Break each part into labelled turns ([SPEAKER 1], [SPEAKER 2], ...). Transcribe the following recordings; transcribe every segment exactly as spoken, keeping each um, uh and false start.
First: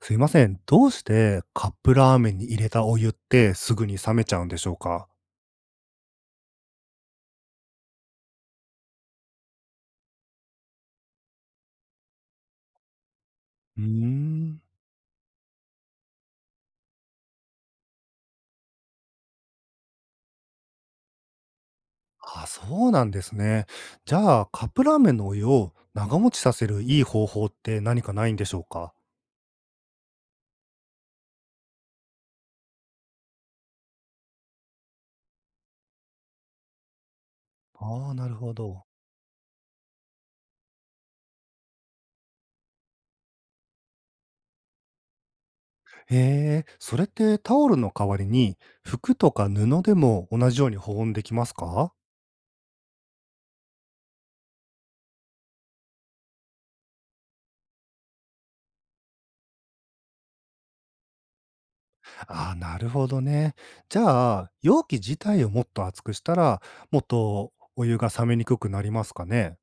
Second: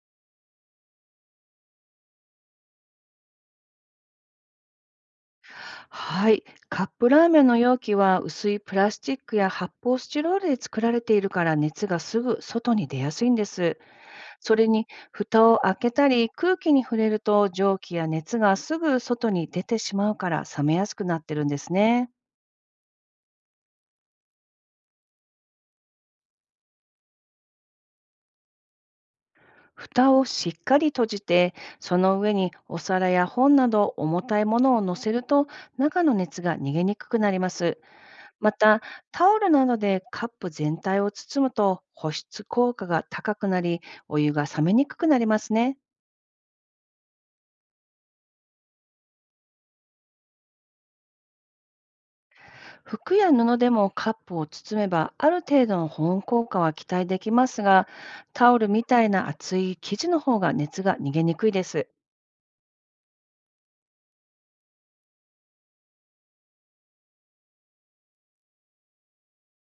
[SPEAKER 1] すいません、どうしてカップラーメンに入れたお湯ってすぐに冷めちゃうんでしょうか？
[SPEAKER 2] はい、カップラーメンの容器は薄いプラスチックや発泡スチロールで作られているから熱がすぐ外に出やすいんです。
[SPEAKER 1] うー
[SPEAKER 2] そ
[SPEAKER 1] ん。
[SPEAKER 2] れに蓋を開けたり空気に触れると蒸気や熱がすぐ外に出てしまうから冷めやすくなってるんですね。
[SPEAKER 1] あ、そうなんですね。じゃあ、カップラーメンのお湯を長持ちさせるいい方法って何かないんでしょうか？
[SPEAKER 2] 蓋をしっかり閉じて、その上にお皿や本など重たいものを乗せると中の熱が逃げにくくなります。
[SPEAKER 1] ああ、なる
[SPEAKER 2] ま
[SPEAKER 1] ほ
[SPEAKER 2] た、
[SPEAKER 1] ど。
[SPEAKER 2] タオルなどでカップ全体を包むと保湿効果が高くなり、お湯が冷めにくくなりますね。
[SPEAKER 1] へえ、それってタオルの代わりに、服とか布でも同じように保温できますか？
[SPEAKER 2] 服や布でもカップを包めば、ある程度の保温効果は期待できますが、タオルみたいな厚い生地の方が熱が逃げにくいです。
[SPEAKER 1] ああ、なるほどね。じゃあ、容器自体をもっと熱くしたら、もっとお湯が冷めにくくなりますかね？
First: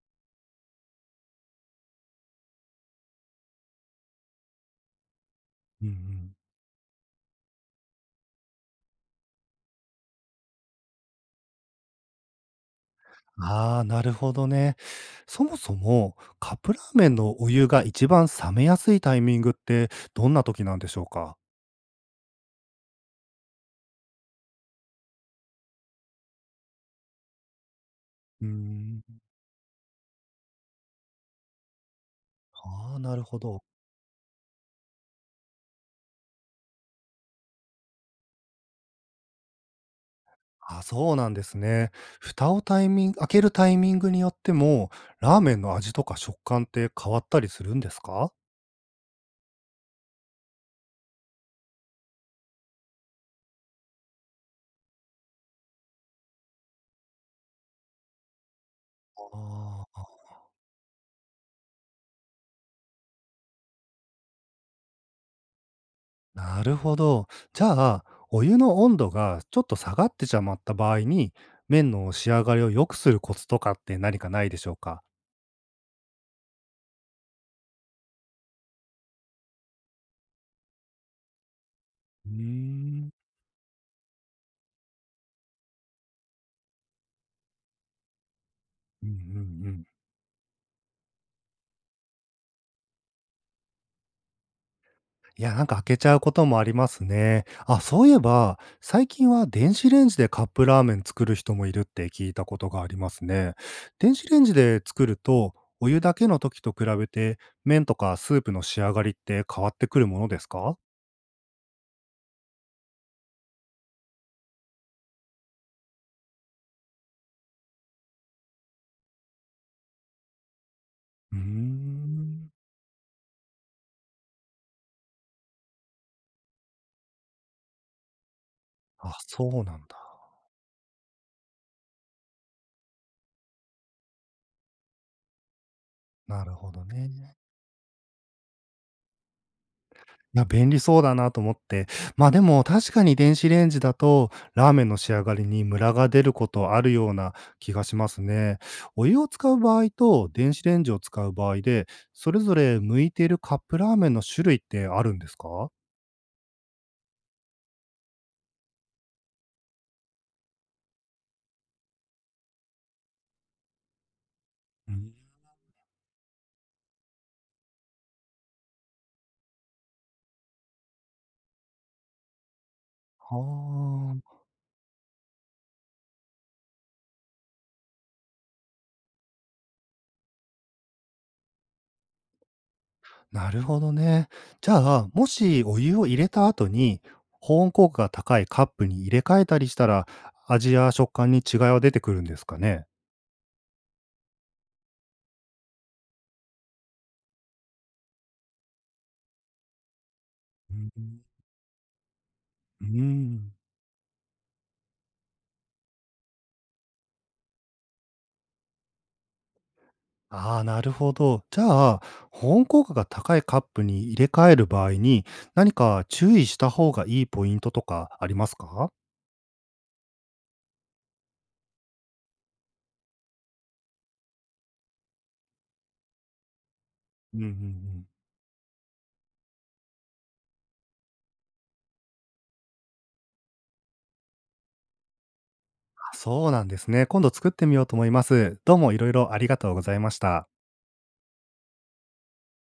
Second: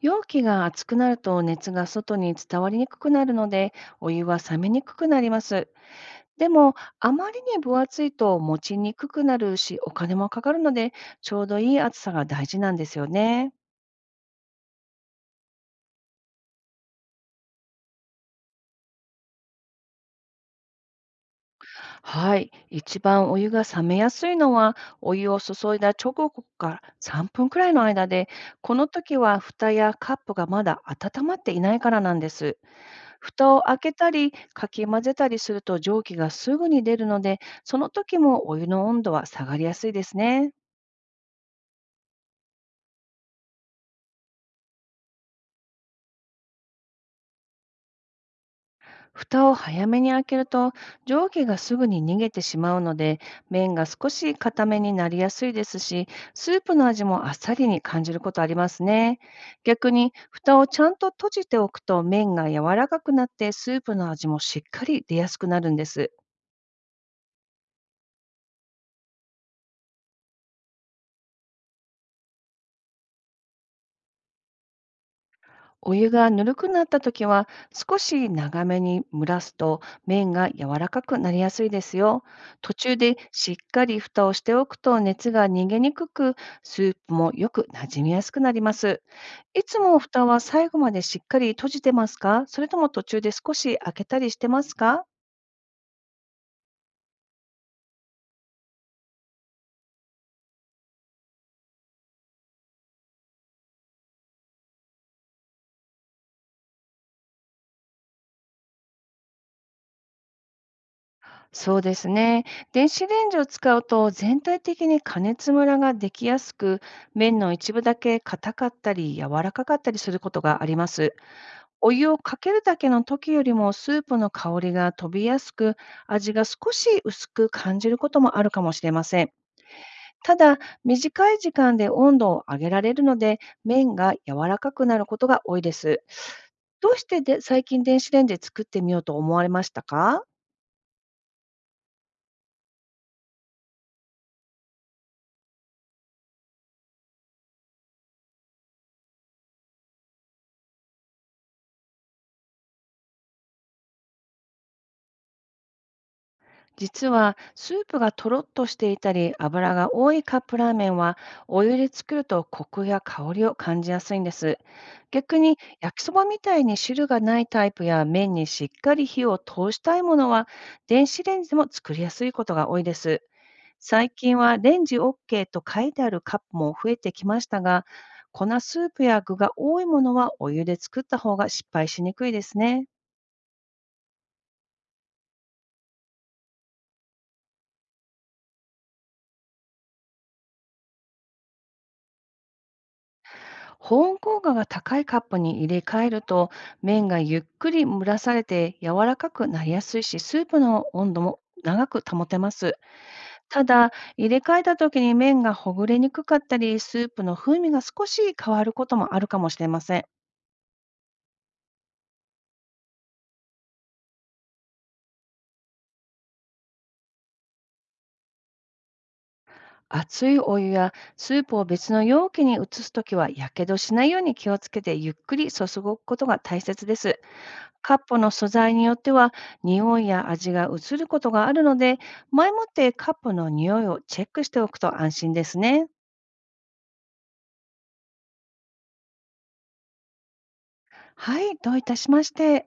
[SPEAKER 2] 容器が熱くなると熱が外に伝わりにくくなるので、お湯は冷めにくくなります。
[SPEAKER 1] うんうん。
[SPEAKER 2] でも、あまりに分厚いと持ちにくくなるし、お金もかかるので、ちょうどいい厚さが大事なんですよね。
[SPEAKER 1] ああ、なるほどね。そもそも、カップラーメンのお湯が一番冷めやすいタイミングって、どんな時なんでしょうか？
[SPEAKER 2] はい。一番お湯が冷めやすいのは、お湯を注いだ直後からさんぷんくらいの間で、
[SPEAKER 1] うー
[SPEAKER 2] この
[SPEAKER 1] ん。
[SPEAKER 2] 時は蓋やカップがまだ温まっていないからなんです。
[SPEAKER 1] ああ、なるほ
[SPEAKER 2] 蓋を
[SPEAKER 1] ど。
[SPEAKER 2] 開けたり、かき混ぜたりすると蒸気がすぐに出るので、その時もお湯の温度は下がりやすいですね。
[SPEAKER 1] あ、そうなんですね。蓋をタイミング開けるタイミングによっても、ラーメンの味とか食感って変わったりするんですか？
[SPEAKER 2] 蓋を早めに開けると蒸気がすぐに逃げてしまうので、麺が少し固めになりやすいですし、スープの味もあっさりに感じることありますね。
[SPEAKER 1] あ
[SPEAKER 2] 逆に
[SPEAKER 1] あ、
[SPEAKER 2] 蓋をちゃんと閉じておくと麺が柔らかくなってスープの味もしっかり出やすくなるんです。
[SPEAKER 1] なるほど。じゃあ、お湯の温度がちょっと下がってしまった場合に、麺の仕上がりを良くするコツとかって何かないでしょうか？
[SPEAKER 2] お湯がぬるくなった時は少し長めに蒸らすと麺が柔らかくなりやすいですよ。
[SPEAKER 1] う
[SPEAKER 2] 途中
[SPEAKER 1] ーん。
[SPEAKER 2] でしっかり蓋をしておくと熱が逃げにくく、スープもよくなじみやすくなります。
[SPEAKER 1] うんう
[SPEAKER 2] い
[SPEAKER 1] んう
[SPEAKER 2] つ
[SPEAKER 1] ん。
[SPEAKER 2] も蓋は最後までしっかり閉じてますか、それとも途中で少し開けたりしてますか？
[SPEAKER 1] いや、なんか開けちゃうこともありますね。あ、そういえば、最近は電子レンジでカップラーメン作る人もいるって聞いたことがありますね。電子レンジで作ると、お湯だけの時と比べて、麺とかスープの仕上がりって変わってくるものですか。
[SPEAKER 2] そうですね。電子レンジを使うと全体的に加熱ムラができやすく、麺の一部だけ硬かったり柔らかかったりすることがあります。
[SPEAKER 1] うー
[SPEAKER 2] お湯をか
[SPEAKER 1] ん。
[SPEAKER 2] けるだけの時よりもスープの香りが飛びやすく、味が少し薄く感じることもあるかもしれま
[SPEAKER 1] あ、
[SPEAKER 2] せん。
[SPEAKER 1] そうなんだ。
[SPEAKER 2] ただ、短い時間で温度を上げられるので、麺が柔らかくなることが多いです。
[SPEAKER 1] なるほど
[SPEAKER 2] どうして
[SPEAKER 1] ね。
[SPEAKER 2] で最近電子レンジで作ってみようと思われましたか？
[SPEAKER 1] な、便利そうだなと思って。ま、あでも確かに電子レンジだと、ラーメンの仕上がりにムラが出ることあるような気がしますね。お湯を使う場合と電子レンジを使う場合で、それぞれ向いているカップラーメンの種類ってあるんですか？
[SPEAKER 2] 実はスープがとろっとしていたり油が多いカップラーメンはお湯で作るとコクや香りを感じやすいんです。
[SPEAKER 1] うん。
[SPEAKER 2] 逆に焼きそばみたいに汁がないタイプや麺にしっかり火を通したいものは電子レンジでも作りやすいことが多いです。
[SPEAKER 1] は
[SPEAKER 2] 最
[SPEAKER 1] あ、
[SPEAKER 2] 近はレンジ オーケー と書いてあるカップも増えてきましたが、粉スープや具が多いものはお湯で作った方が失敗しにくいですね。
[SPEAKER 1] なるほどね。じゃあ、もしお湯を入れた後に、保温効果が高いカップに入れ替えたりしたら、味や食感に違いは出てくるんですかね？
[SPEAKER 2] 保温効果が高いカップに入れ替えると麺がゆっくり蒸らされて柔らかくなりやすいし、スープ
[SPEAKER 1] う
[SPEAKER 2] の
[SPEAKER 1] ん
[SPEAKER 2] 温度
[SPEAKER 1] う
[SPEAKER 2] も長く保てます。
[SPEAKER 1] うーん。
[SPEAKER 2] ただ、入れ替えた時に麺がほぐれにくかったりスープの風味が少し変わることもあるかもしれません。
[SPEAKER 1] ああ、なるほど。じゃあ、保温効果が高いカップに入れ替える場合に、何か注意した方がいいポイントとかありますか？
[SPEAKER 2] 熱いお湯やスープを別の容器に移すときはやけどしないように気をつけてゆっくり注ぐことが大切です。
[SPEAKER 1] うんうんう
[SPEAKER 2] カッ
[SPEAKER 1] ん。
[SPEAKER 2] プの素材によっては匂いや味が移ることがあるので、前もってカップの匂いをチェックしておくと安心ですね。
[SPEAKER 1] あ、そうなんですね。今度作ってみようと思います。どうもいろいろありがとうございました。
[SPEAKER 2] はい、どういたしまして。